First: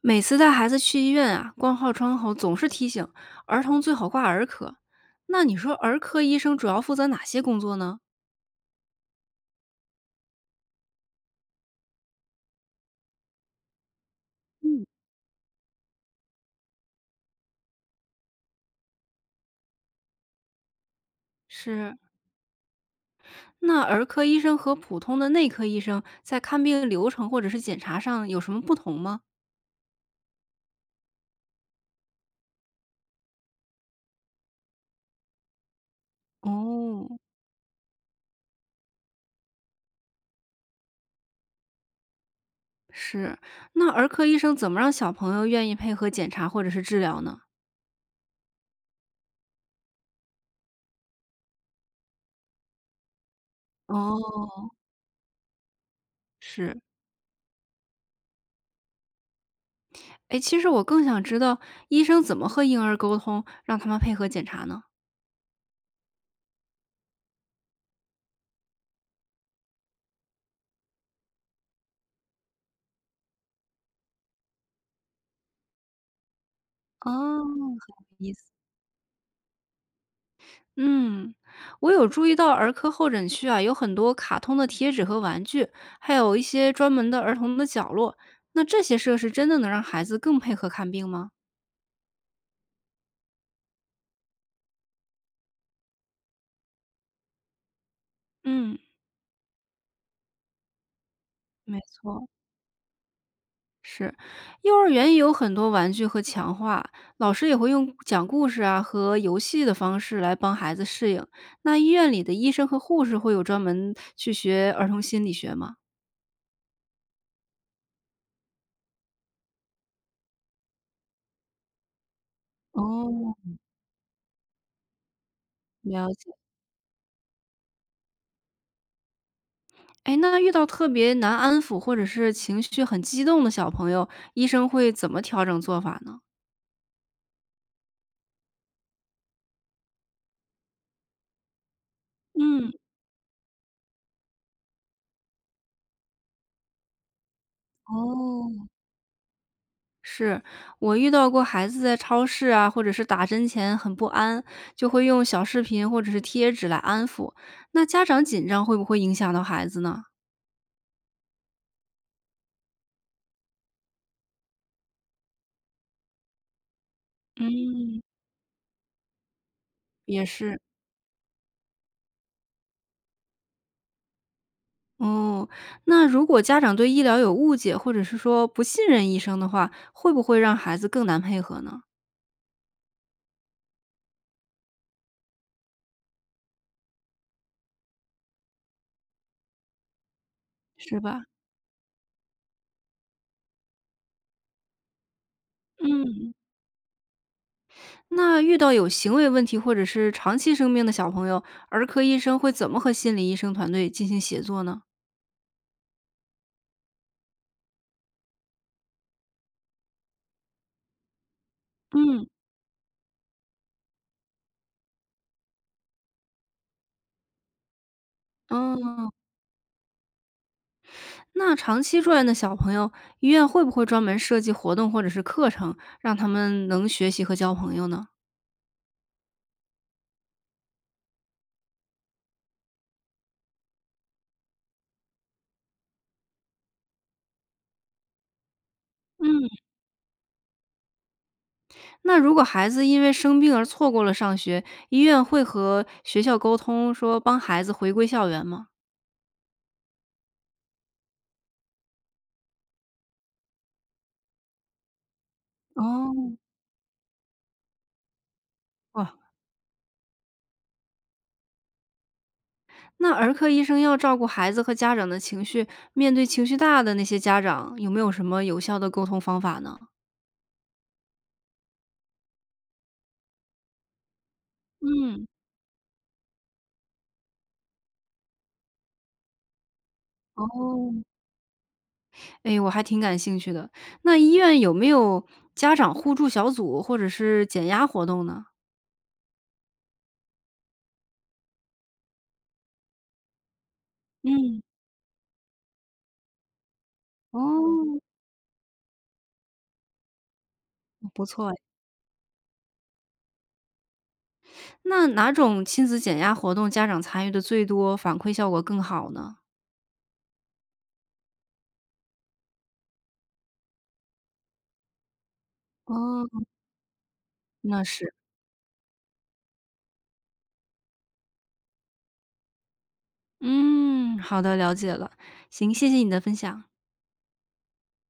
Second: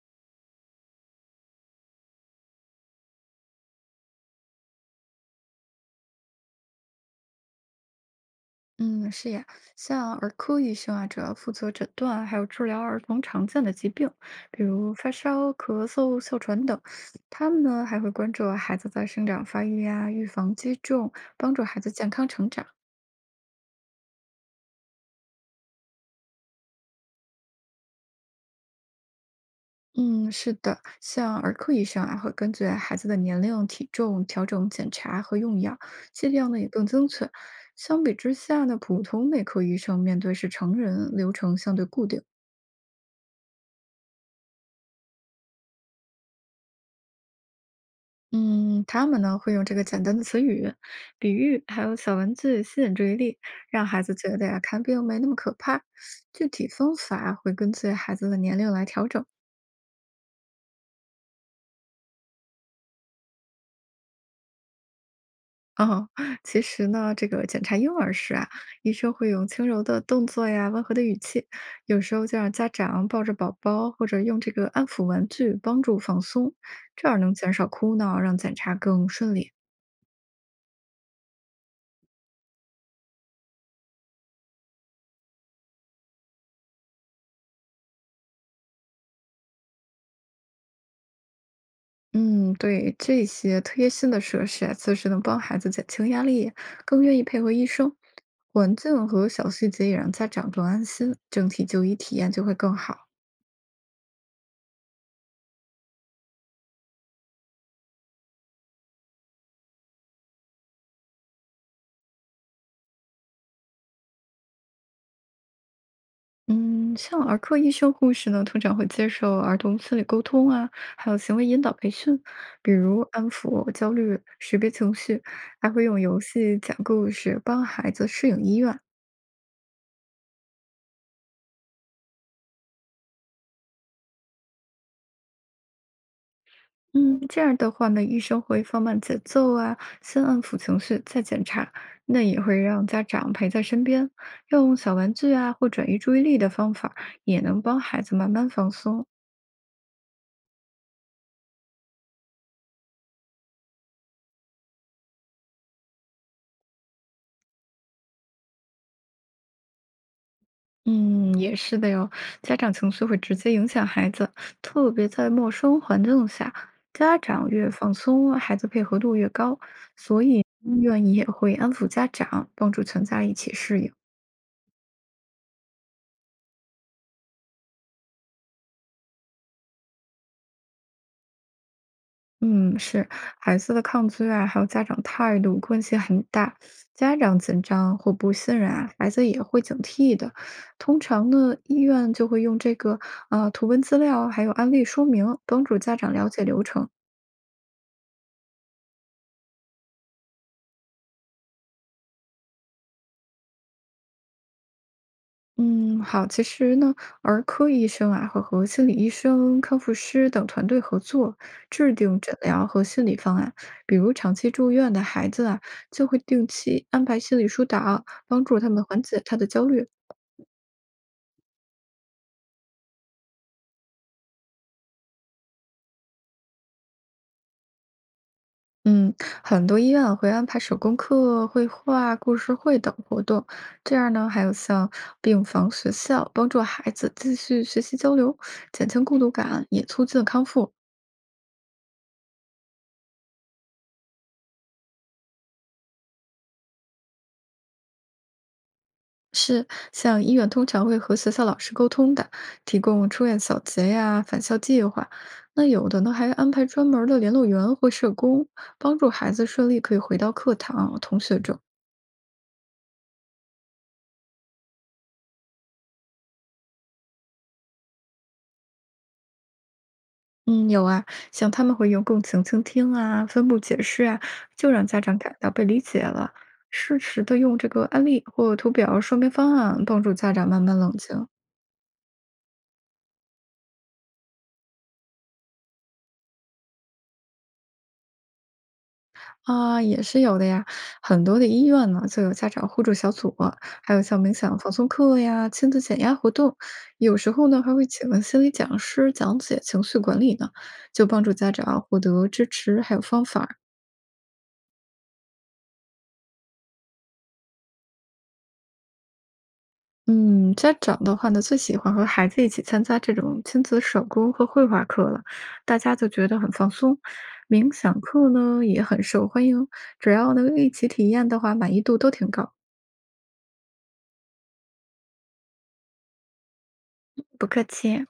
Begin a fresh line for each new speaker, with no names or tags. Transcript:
每次带孩子去医院啊，挂号窗口总是提醒儿童最好挂儿科。那你说儿科医生主要负责哪些工作呢？
嗯，是呀，像儿科医生啊，主要负责诊断还有治疗儿童常见的疾病，比
嗯，
如发烧、咳嗽、哮喘等。他们呢还会关注孩子的生长发育呀、预防接种，帮助孩子
是。
健康成长。
那儿科医生和普通的内科医生在看病流程或者是检查上有什么不同吗？
嗯，是的，像儿科医生啊，会根据孩子的年龄、体重调整检查和用药，剂量呢也更精
哦，
确。相比之下呢，普通内科医生面对是成人，流程相对固定。
是，那儿科医生怎么让小朋友愿意配合检查或者是治疗呢？
嗯，他们呢会用这个简单的词语、比喻，还有小文字吸引注意力，让孩子觉得呀，
哦，
看病没那么可怕。具体
是。
方法会根据孩子的年龄来调整。
哎，其实我更想知道医生怎么和婴儿沟通，让他们配合检查呢？
哦，其实呢，这个检查婴儿时啊，医生会用轻柔的动作呀、温和的语气，有时候就让家长抱着宝宝，或者用这个安抚玩具帮助放松，这
哦，
样能减少
很
哭闹，
有意
让
思。
检查更顺利。
嗯，我有注意到儿科候诊区啊，有很多卡通的贴纸和玩具，还有一些专门的儿童的角落。那这些设施真的能让孩子更配合看病吗？
嗯，对，这些贴心的设施啊，确实能帮孩子减轻压力，更愿意配合医生。环
嗯，
境和小细节也让家长更安心，整体
没
就医体
错，
验就会更好。
是。幼儿园也有很多玩具和强化，老师也会用讲故事啊和游戏的方式来帮孩子适应。那医院里的医生和护士会有专门去学儿童心理学吗？
嗯，像儿科医生、护士呢，通常会接受儿童心理沟通啊，还有行为引导培训，比如安
哦，
抚焦虑、识别情绪，还会用
了
游
解。
戏讲故事帮孩子适应医院。
哎，那遇到特别难安抚或者是情绪很激动的小朋友，医生会怎么调整做法呢？
嗯，这样的话呢，医生会放慢节奏啊，先安抚情绪，再检查。那也会
嗯，
让家长陪在身边，用小玩具啊或转移注意力的方法，也能帮孩子慢慢
哦，
放松。
是。我遇到过孩子在超市啊，或者是打针前很不安，就会用小视频或者是贴纸来安抚。那家长紧张会不会影响到孩子呢？
嗯，也是的哟。家长情绪会直接影响孩子，特别在陌生环境下，家长越放
嗯，
松，孩子配合度越高。
也是。
医院也会安抚家长，帮助全家一起适应。
哦，那如果家长对医疗有误解，或者是说不信任医生的话，会不会让孩子更难配合呢？
嗯，是，孩子的抗拒啊，还有家长态度关系很大。家长紧张或不信任啊，孩子也会警惕的。通
是吧？
常呢，医院就会用这个图文资料还有案例说明，帮助家长
嗯，
了解流程。
那遇到有行为问题或者是长期生病的小朋友，儿科医生会怎么和心理医生团队进行协作呢？
嗯，好，其实呢，儿科医生啊会和心理医生、康复师等团队合作，制定
嗯，
诊疗和心理方案。比如长期住院的孩子啊，就会定期安排心理疏导，帮助他们
哦，
缓解他的焦虑。
那长期住院的小朋友，医院会不会专门设计活动或者是课程，让他们能学习和交朋友呢？
嗯，很多医院啊会安排手工课、绘画、故事会等活动，这样呢，还有像病房学校，帮助孩子继续学习交流，减轻孤独
嗯，
感，也促进康复。
那如果孩子因为生病而错过了上学，医院会和学校沟通，说帮孩子回归校园吗？
是，像医院通常会和学校老师沟通的，提供出院小结呀、返校计划。那有的呢，还
哦，
安排专门儿的联络员或社工，帮助
哇，
孩子顺利可以回到课堂、同学中。
那儿科医生要照顾孩子和家长的情绪，面对情绪大的那些家长，有没有什么有效的沟通方法呢？
嗯，有啊，像他们会用共情倾听啊、分步解释啊，就让家长
嗯，
感到被理解了。适时的用这个案例或图表说明方案，帮助家长慢慢冷
哦，
静
哎，我还挺感兴趣的。那医院有没有家长互助小组或者是减压活动呢？
啊，也是有的呀。很多的医院呢，就有家长互助小组，还有像冥想
嗯，
放松课呀、亲子减压活动，有时候呢还会
哦，
请心理讲师讲解情绪管理呢，就帮
不
助
错
家
哎。
长获得支持还有方法。
那哪种亲子减压活动家长参与的最多，反馈效果更好呢？
嗯，家长的话呢，最喜欢和孩子一起参加这种亲子手工和绘画课了，大家就
哦，
觉得很放松。冥
那
想
是。
课呢也很受欢迎，只要能一起体验的话，满意度都挺高。
嗯，好的，了解了。行，谢谢你的分享。
不客气。